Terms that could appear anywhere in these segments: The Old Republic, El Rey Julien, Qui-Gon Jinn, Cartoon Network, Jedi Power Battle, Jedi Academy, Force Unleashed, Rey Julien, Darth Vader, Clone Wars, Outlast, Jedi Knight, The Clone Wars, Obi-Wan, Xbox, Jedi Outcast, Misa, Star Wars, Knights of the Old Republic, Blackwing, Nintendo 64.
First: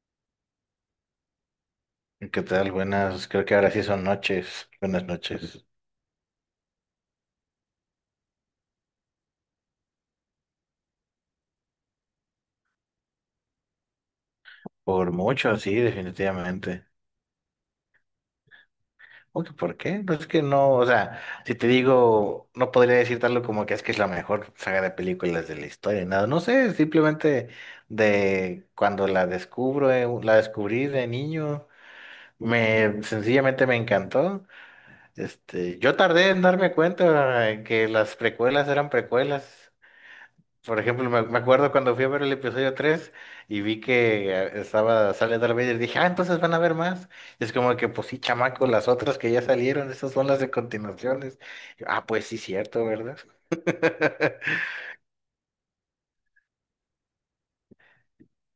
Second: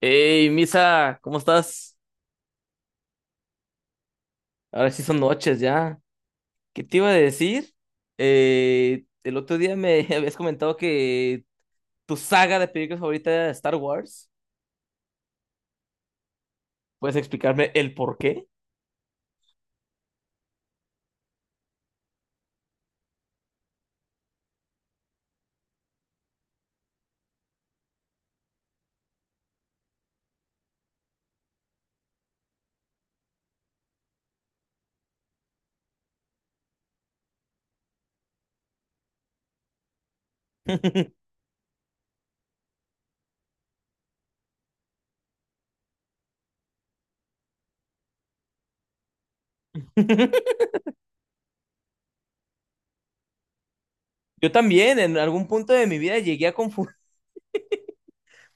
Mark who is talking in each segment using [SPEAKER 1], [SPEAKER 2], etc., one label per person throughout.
[SPEAKER 1] Hey, Misa, ¿cómo estás?
[SPEAKER 2] ¿Qué tal? Buenas, creo que ahora sí son noches.
[SPEAKER 1] Ahora sí
[SPEAKER 2] Buenas
[SPEAKER 1] son noches
[SPEAKER 2] noches.
[SPEAKER 1] ya. ¿Qué te iba a decir? El otro día me habías comentado que tu saga de películas favorita era Star Wars.
[SPEAKER 2] Por mucho, sí, definitivamente.
[SPEAKER 1] ¿Puedes explicarme el por qué?
[SPEAKER 2] Aunque, ¿por qué? Pues es que no, o sea, si te digo, no podría decir tal como que es la mejor saga de películas de la historia, nada, no sé, simplemente de cuando la descubro, la descubrí de niño, me sencillamente me encantó. Este, yo tardé en darme cuenta que las precuelas eran precuelas. Por ejemplo, me acuerdo cuando fui a ver el episodio 3 y vi que sale Darth Vader, dije, ah, entonces van a ver más. Y es como que, pues sí, chamaco, las otras que ya salieron, esas son las de continuaciones. Yo, ah, pues sí, cierto, ¿verdad?
[SPEAKER 1] Yo también, en algún punto de mi vida llegué a confundir.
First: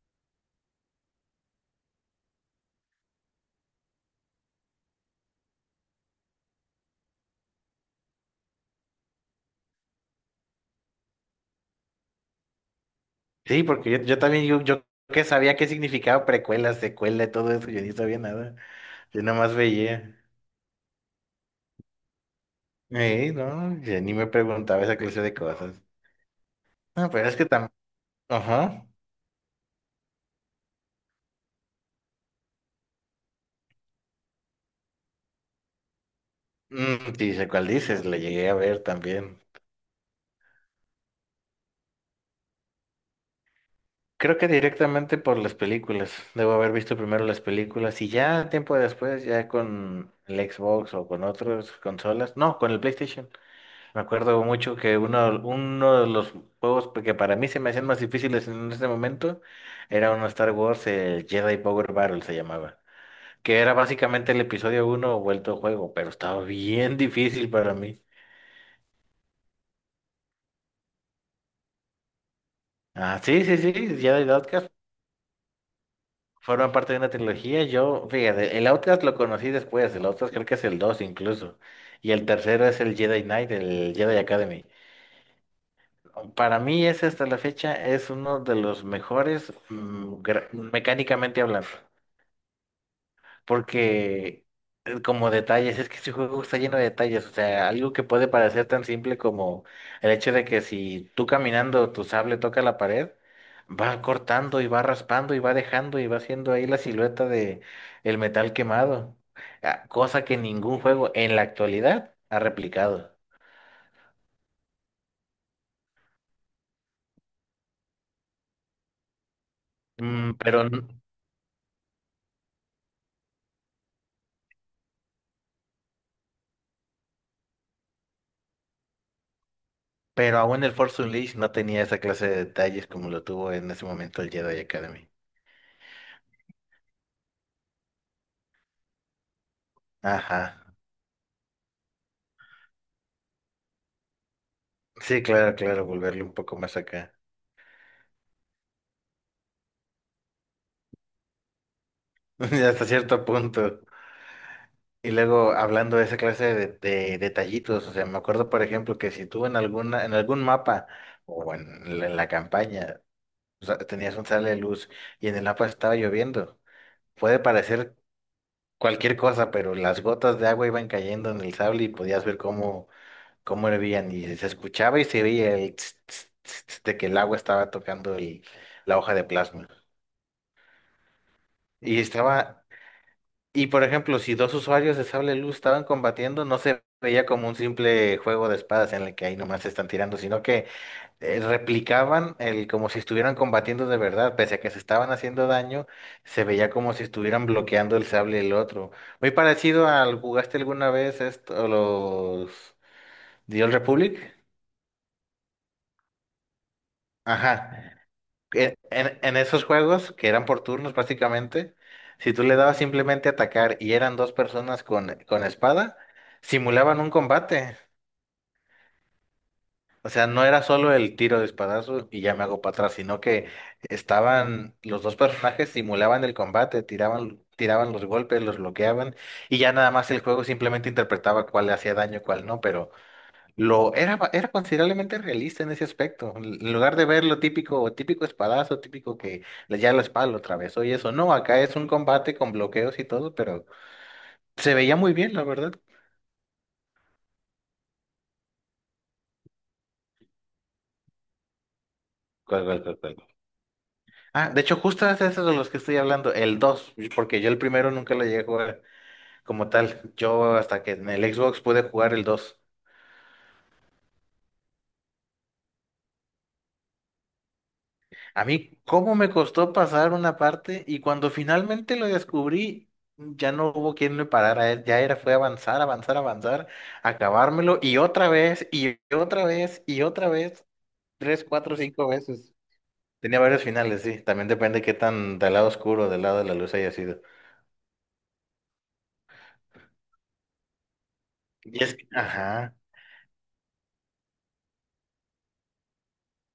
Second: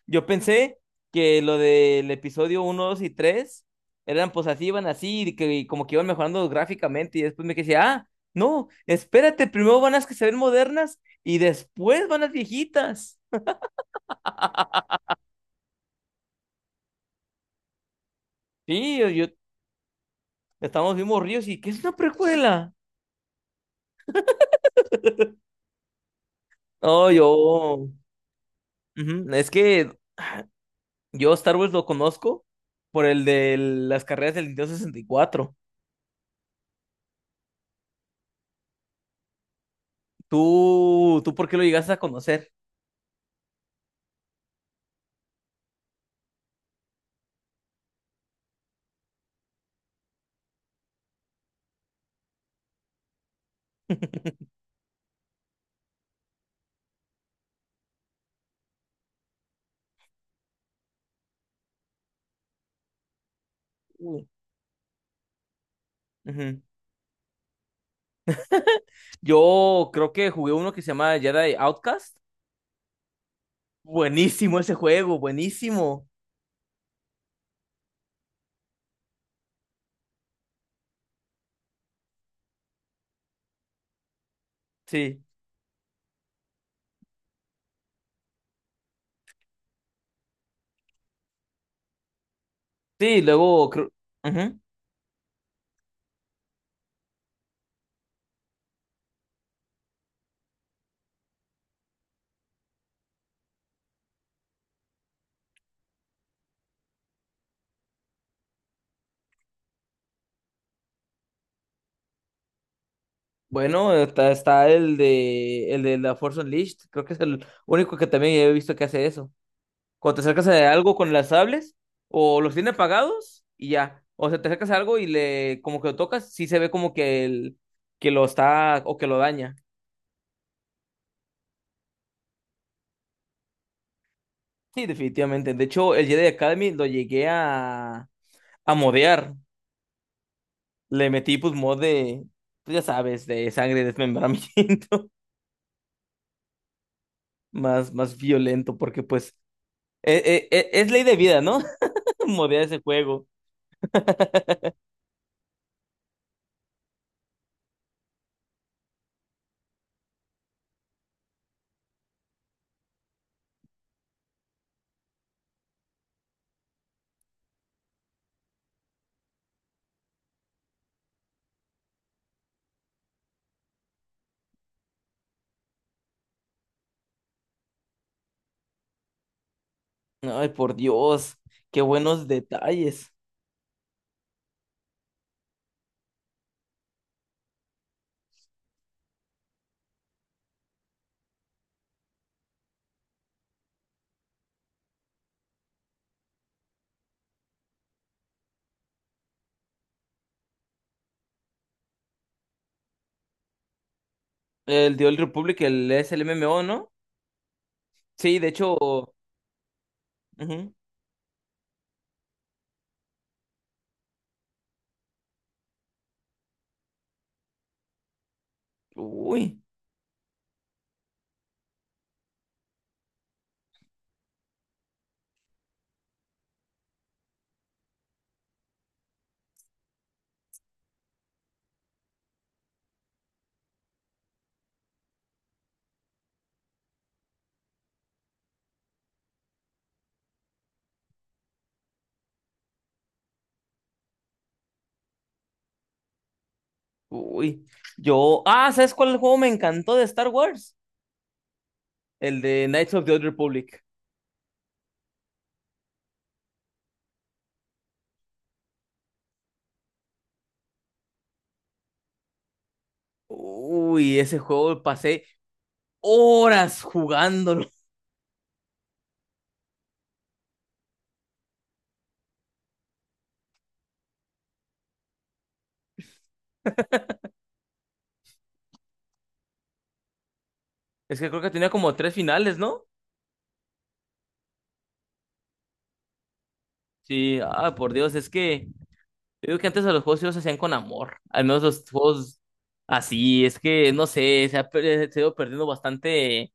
[SPEAKER 1] Yo pensé que lo del episodio uno 2 y 3 eran pues así, iban así, y que como que iban mejorando gráficamente, y después me quedé, ah, no, espérate, primero van las que se ven modernas y después van las viejitas.
[SPEAKER 2] Sí, porque yo también, yo que sabía qué significaba precuela, secuela y todo eso, yo ni sabía nada,
[SPEAKER 1] Sí,
[SPEAKER 2] yo nada más veía.
[SPEAKER 1] estamos bien morridos y ¿qué es una precuela?
[SPEAKER 2] No, yo ni me preguntaba esa clase de cosas.
[SPEAKER 1] No,
[SPEAKER 2] No, pero es que también,
[SPEAKER 1] yo,
[SPEAKER 2] ajá,
[SPEAKER 1] ujú, es que yo Star Wars lo conozco por el de las carreras del Nintendo 64.
[SPEAKER 2] mm, sí, sé cuál dices, la llegué a ver también.
[SPEAKER 1] ¿Tú por qué lo llegaste a conocer?
[SPEAKER 2] Creo que directamente por las películas. Debo haber visto primero las películas y ya tiempo después, ya con el Xbox o con otras consolas. No, con el PlayStation. Me acuerdo mucho que uno de los juegos que para mí se me hacían más difíciles en ese momento era uno Star Wars, el Jedi Power Battle se llamaba. Que era
[SPEAKER 1] Ujú.
[SPEAKER 2] básicamente el episodio uno vuelto juego, pero estaba bien difícil para mí.
[SPEAKER 1] Yo creo que jugué uno que se llama Jedi Outcast.
[SPEAKER 2] Ah, sí, Jedi
[SPEAKER 1] Buenísimo
[SPEAKER 2] Outcast
[SPEAKER 1] ese juego, buenísimo.
[SPEAKER 2] forma parte de una trilogía. Yo, fíjate, el Outlast lo conocí después. El Outlast creo que es el 2 incluso. Y el tercero es el Jedi Knight, el Jedi Academy.
[SPEAKER 1] Sí.
[SPEAKER 2] Para mí ese hasta la fecha es uno de los mejores, mecánicamente hablando,
[SPEAKER 1] Sí, luego creo-
[SPEAKER 2] porque
[SPEAKER 1] ujú.
[SPEAKER 2] como detalles, es que este juego está lleno de detalles, o sea, algo que puede parecer tan simple como el hecho de que si tú caminando tu sable toca la pared, va cortando y va raspando y va dejando y va haciendo ahí la silueta de el metal quemado, ah, cosa que ningún juego en la actualidad ha replicado.
[SPEAKER 1] Bueno, está el de la Force Unleashed. Creo que es el único que también he visto que hace eso. Cuando te
[SPEAKER 2] Mm,
[SPEAKER 1] acercas
[SPEAKER 2] pero
[SPEAKER 1] a algo
[SPEAKER 2] n-
[SPEAKER 1] con las sables, o los tiene apagados y ya. O sea, te acercas a algo y le como que lo tocas, sí se ve como que el que lo está o que lo daña.
[SPEAKER 2] pero aún el Force Unleashed no tenía esa clase de detalles como lo tuvo en ese momento el Jedi
[SPEAKER 1] Sí,
[SPEAKER 2] Academy.
[SPEAKER 1] definitivamente. De hecho, el Jedi Academy lo llegué a modear.
[SPEAKER 2] Ajá.
[SPEAKER 1] Le metí pues mod de, pues, ya sabes, de sangre, desmembramiento,
[SPEAKER 2] Sí, claro, claro, volverle un poco más acá.
[SPEAKER 1] más violento, porque pues es ley de vida, ¿no? Modear ese
[SPEAKER 2] Hasta cierto
[SPEAKER 1] juego.
[SPEAKER 2] punto. Y luego hablando de esa clase de detallitos, o sea, me acuerdo por ejemplo que si tú en algún mapa o en la campaña, o sea, tenías un sale de luz y en el mapa estaba lloviendo, puede parecer cualquier cosa, pero las gotas de agua iban cayendo en el sable y podías ver cómo hervían y se escuchaba y se veía el tss, tss, tss, tss de que el agua estaba tocando la hoja de plasma.
[SPEAKER 1] Ay, por Dios, qué
[SPEAKER 2] Y
[SPEAKER 1] buenos
[SPEAKER 2] estaba
[SPEAKER 1] detalles.
[SPEAKER 2] Y por ejemplo, si dos usuarios de sable luz estaban combatiendo, no se veía como un simple juego de espadas en el que ahí nomás se están tirando, sino que replicaban el como si estuvieran combatiendo de verdad, pese a que se estaban haciendo daño, se veía como si estuvieran bloqueando el sable del otro. Muy parecido al ¿jugaste alguna vez esto, los The Old Republic?
[SPEAKER 1] El The Old Republic, el es el MMO, ¿no?
[SPEAKER 2] Ajá.
[SPEAKER 1] Sí, de hecho, ujú.
[SPEAKER 2] En esos juegos, que eran por turnos prácticamente, si tú le dabas simplemente atacar y eran dos personas con espada, simulaban un combate.
[SPEAKER 1] Uy,
[SPEAKER 2] O sea, no era solo el tiro de espadazo y ya me hago para atrás, sino que estaban los dos personajes simulaban el combate, tiraban los golpes, los bloqueaban y ya nada más el juego simplemente interpretaba cuál le hacía daño, cuál no, pero era considerablemente realista en ese aspecto. En lugar de ver lo típico, típico espadazo, típico ya la espada lo atravesó y eso. No, acá es un combate con bloqueos y todo, pero se veía muy bien, la verdad.
[SPEAKER 1] uy. Yo, ah, ¿sabes cuál juego me encantó de Star Wars? El de Knights of the
[SPEAKER 2] Cuál?
[SPEAKER 1] Old Republic.
[SPEAKER 2] Ah, de hecho, justo es eso de los que estoy hablando, el dos, porque yo el primero nunca lo llegué a jugar como tal. Yo hasta que en el Xbox pude jugar el dos.
[SPEAKER 1] Uy, ese juego pasé horas jugándolo.
[SPEAKER 2] A mí, ¿cómo me costó pasar una parte? Y cuando finalmente lo descubrí, ya no hubo quien me parara. Ya era, fue avanzar, avanzar, avanzar, acabármelo y otra vez, y otra vez, y otra vez,
[SPEAKER 1] Es que creo
[SPEAKER 2] tres,
[SPEAKER 1] que tenía
[SPEAKER 2] cuatro,
[SPEAKER 1] como
[SPEAKER 2] cinco
[SPEAKER 1] tres
[SPEAKER 2] veces.
[SPEAKER 1] finales, ¿no?
[SPEAKER 2] Tenía varios finales, sí. También depende qué tan del lado oscuro, del lado de la luz haya sido.
[SPEAKER 1] Sí, ah, por Dios, es que yo digo que antes a los juegos sí los hacían con amor, al menos
[SPEAKER 2] Y
[SPEAKER 1] los
[SPEAKER 2] es que,
[SPEAKER 1] juegos
[SPEAKER 2] ajá,
[SPEAKER 1] así, es que no sé, se ha ido perdiendo bastante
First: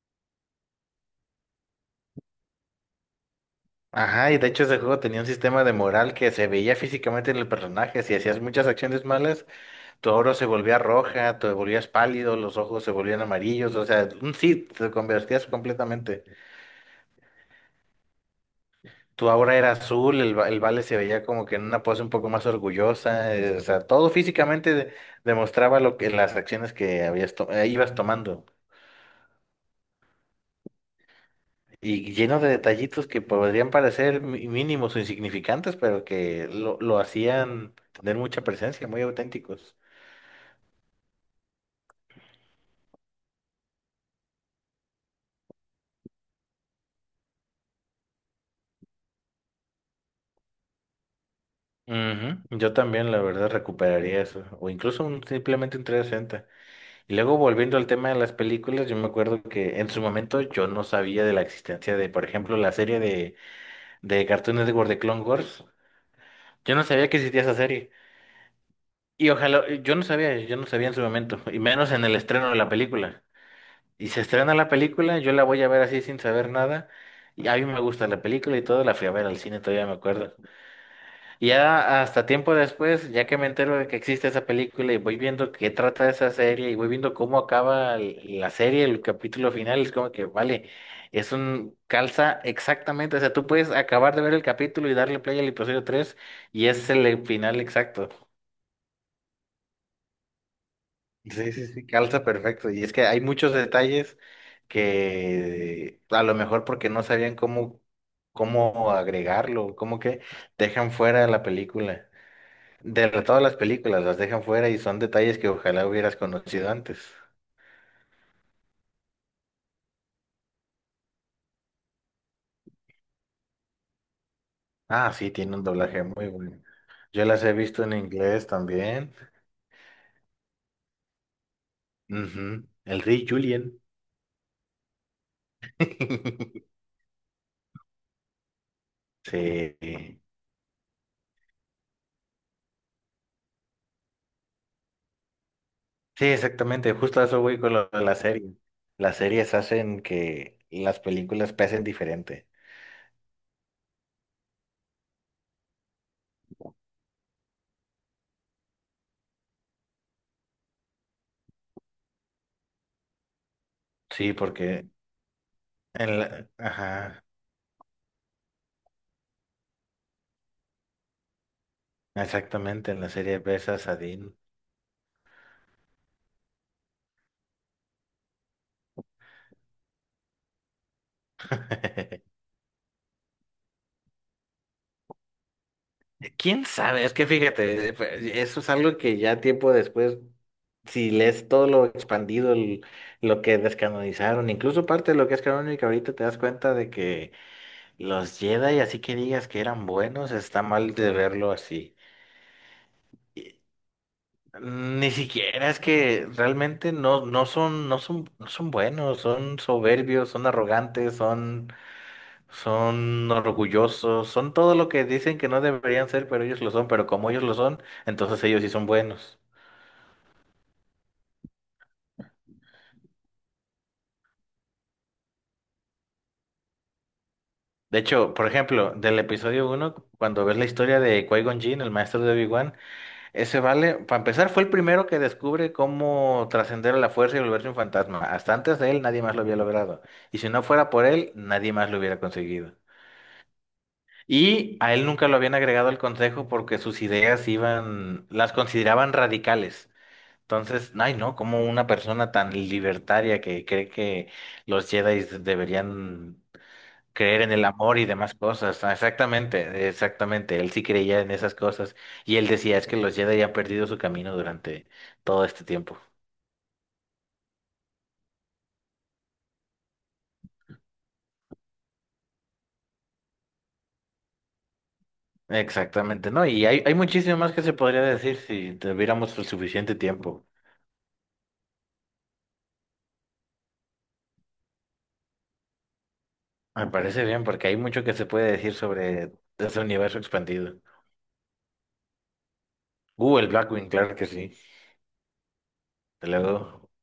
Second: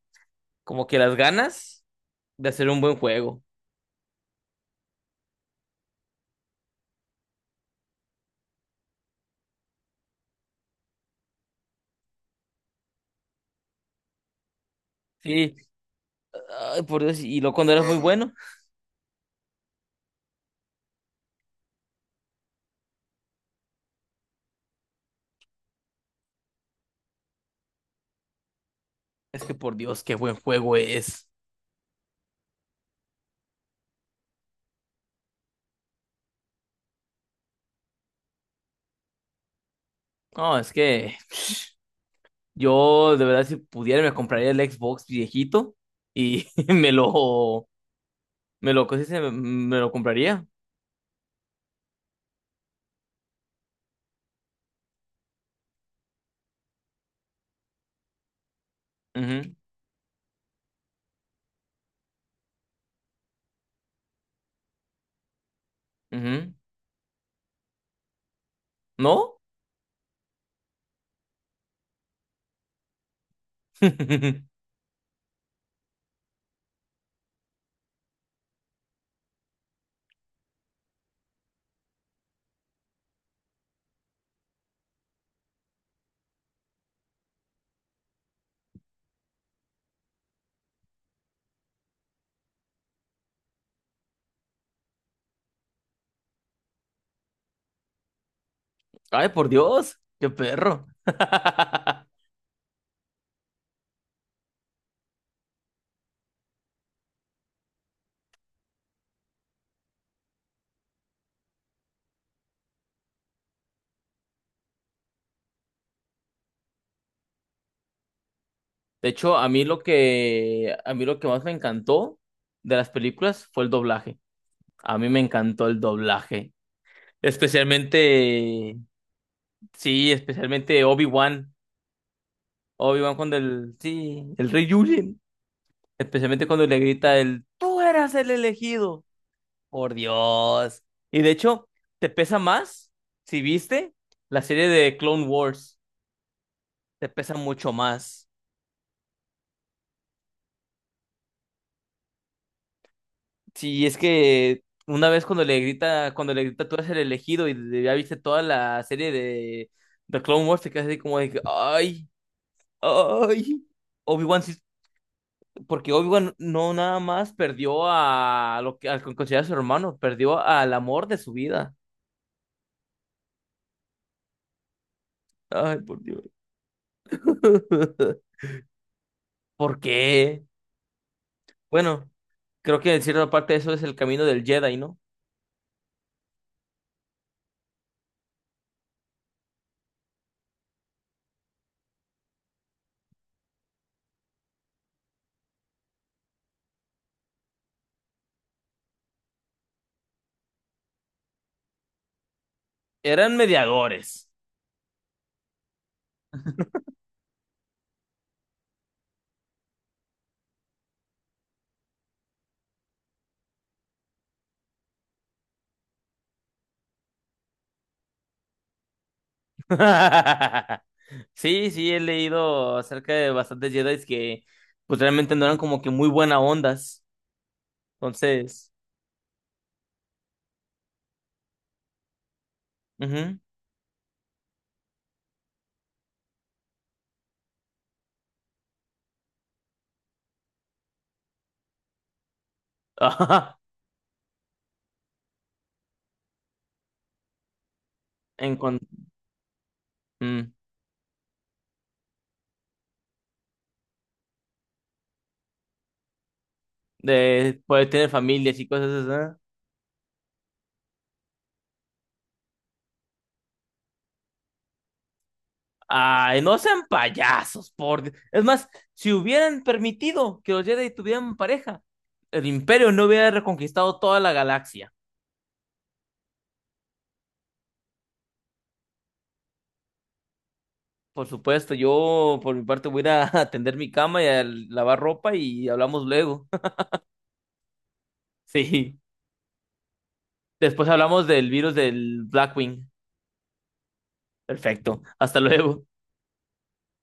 [SPEAKER 1] como que las ganas de hacer un buen juego.
[SPEAKER 2] ajá, Y de hecho ese juego tenía un sistema de moral que se veía físicamente en el personaje. Si hacías muchas acciones malas, tu oro se volvía roja, te volvías pálido, los ojos se volvían amarillos, o sea, sí, te convertías
[SPEAKER 1] Sí,
[SPEAKER 2] completamente.
[SPEAKER 1] ay, por Dios, y luego cuando era muy bueno,
[SPEAKER 2] Tu aura era azul, el vale se veía como que en una pose un poco más orgullosa, o sea, todo físicamente demostraba lo que las acciones que ibas tomando.
[SPEAKER 1] es que por Dios, qué buen juego es.
[SPEAKER 2] Y lleno de detallitos que podrían parecer mínimos o insignificantes, pero que lo hacían tener mucha presencia, muy auténticos.
[SPEAKER 1] No, es que yo de verdad si pudiera me compraría el Xbox viejito y me lo, ¿cómo se dice? Me lo compraría.
[SPEAKER 2] Ujú, yo también, la verdad, recuperaría eso. O incluso simplemente un 360. Y luego volviendo al tema de las películas, yo me acuerdo
[SPEAKER 1] Ujú,
[SPEAKER 2] que en su momento yo no sabía de la existencia de, por ejemplo, la serie de Cartoon Network de Clone Wars.
[SPEAKER 1] ujú.
[SPEAKER 2] Yo no sabía que existía esa serie. Y
[SPEAKER 1] ¿No?
[SPEAKER 2] ojalá, yo no sabía en su momento, y menos en el estreno de la película. Y se estrena la película, yo la voy a ver así sin saber nada. Y a mí me gusta la película y todo, la fui a ver al cine, todavía me acuerdo. Ya hasta tiempo después, ya que me entero de que existe esa película y voy viendo qué trata esa serie y voy viendo cómo acaba la serie, el capítulo final, es como que, vale, es un calza exactamente, o sea, tú puedes acabar de ver el capítulo y darle play al episodio tres y es el final exacto.
[SPEAKER 1] Ay, por Dios, qué perro.
[SPEAKER 2] Sí, calza perfecto. Y es que hay muchos detalles que a lo mejor porque no sabían cómo agregarlo, como que dejan fuera de la película. De todas las películas las dejan fuera y son detalles que ojalá hubieras conocido antes.
[SPEAKER 1] De hecho, a mí lo que más me encantó de las películas fue el doblaje. A mí
[SPEAKER 2] Ah,
[SPEAKER 1] me
[SPEAKER 2] sí, tiene un
[SPEAKER 1] encantó el
[SPEAKER 2] doblaje muy
[SPEAKER 1] doblaje.
[SPEAKER 2] bueno. Yo las he visto en inglés
[SPEAKER 1] Especialmente,
[SPEAKER 2] también.
[SPEAKER 1] sí, especialmente Obi-Wan.
[SPEAKER 2] Ujú, el
[SPEAKER 1] Obi-Wan
[SPEAKER 2] Rey
[SPEAKER 1] cuando el,
[SPEAKER 2] Julien.
[SPEAKER 1] sí, el Rey Julien. Especialmente cuando le grita el, tú eras el elegido.
[SPEAKER 2] Sí, sí,
[SPEAKER 1] Por Dios. Y de hecho, te pesa más, si viste, la serie de Clone Wars.
[SPEAKER 2] exactamente.
[SPEAKER 1] Te
[SPEAKER 2] Justo a
[SPEAKER 1] pesa
[SPEAKER 2] eso voy
[SPEAKER 1] mucho
[SPEAKER 2] con lo de la
[SPEAKER 1] más.
[SPEAKER 2] serie. Las series hacen que las películas pesen diferente.
[SPEAKER 1] Sí, es que una vez cuando le grita tú eres el elegido y ya viste toda la serie de The Clone Wars, te quedas así como de que, ay, ay,
[SPEAKER 2] Sí,
[SPEAKER 1] Obi-Wan, sí-
[SPEAKER 2] porque
[SPEAKER 1] porque
[SPEAKER 2] en
[SPEAKER 1] Obi-Wan
[SPEAKER 2] la...
[SPEAKER 1] no nada
[SPEAKER 2] Ajá,
[SPEAKER 1] más perdió a lo que al que considera su hermano, perdió al amor de su vida.
[SPEAKER 2] exactamente, en la serie besas a Dean.
[SPEAKER 1] Ay, por Dios. ¿Por qué? Bueno, creo que en cierta parte eso es el camino del Jedi, ¿no?
[SPEAKER 2] ¿Quién sabe? Es que fíjate, pues, eso es algo que ya tiempo después si lees todo lo expandido, lo que descanonizaron, incluso parte de lo que es canónico, ahorita te das cuenta de que los Jedi, así que digas que eran buenos, está mal de verlo así.
[SPEAKER 1] Eran
[SPEAKER 2] Y
[SPEAKER 1] mediadores.
[SPEAKER 2] Ni siquiera es que realmente no, no son buenos, son soberbios, son arrogantes, son orgullosos, son todo lo que dicen que no deberían ser, pero ellos lo son, pero como ellos lo son, entonces ellos sí son buenos.
[SPEAKER 1] Sí, sí, he leído acerca de bastantes Jedi que pues realmente no eran como que muy buena ondas.
[SPEAKER 2] De hecho, por
[SPEAKER 1] Entonces,
[SPEAKER 2] ejemplo, del episodio uno, cuando ves la historia de Qui-Gon Jinn, el maestro de Obi-Wan,
[SPEAKER 1] ujú.
[SPEAKER 2] ese vale, para empezar, fue el primero que descubre cómo trascender a la fuerza y volverse un fantasma. Hasta antes de él, nadie más lo había logrado. Y si no fuera por él, nadie más lo hubiera conseguido.
[SPEAKER 1] Ajá.
[SPEAKER 2] Y a él nunca lo habían agregado al consejo porque sus ideas iban, las
[SPEAKER 1] En con-
[SPEAKER 2] consideraban radicales.
[SPEAKER 1] mm.
[SPEAKER 2] Entonces, ay no, como una persona tan libertaria que cree que los Jedi deberían creer en
[SPEAKER 1] De,
[SPEAKER 2] el
[SPEAKER 1] poder
[SPEAKER 2] amor y
[SPEAKER 1] tener
[SPEAKER 2] demás
[SPEAKER 1] familias y
[SPEAKER 2] cosas.
[SPEAKER 1] cosas
[SPEAKER 2] Ah,
[SPEAKER 1] así. ¿Eh?
[SPEAKER 2] exactamente, exactamente. Él sí creía en esas cosas. Y él decía, es que los Jedi han perdido su camino durante todo este tiempo.
[SPEAKER 1] Ay, no sean payasos, por Dios. Es más, si hubieran permitido que los Jedi tuvieran pareja, el Imperio no hubiera reconquistado toda la galaxia.
[SPEAKER 2] Exactamente, ¿no? Y hay muchísimo más que se podría decir si tuviéramos el suficiente tiempo.
[SPEAKER 1] Por supuesto, yo por mi parte voy a ir a atender mi cama y a lavar ropa y hablamos luego.
[SPEAKER 2] Me parece bien, porque hay mucho que se puede decir
[SPEAKER 1] Sí.
[SPEAKER 2] sobre ese universo expandido.
[SPEAKER 1] Después hablamos del virus del Blackwing.
[SPEAKER 2] El Blackwing, claro que sí.
[SPEAKER 1] Perfecto. Hasta luego.
[SPEAKER 2] Te lo doy.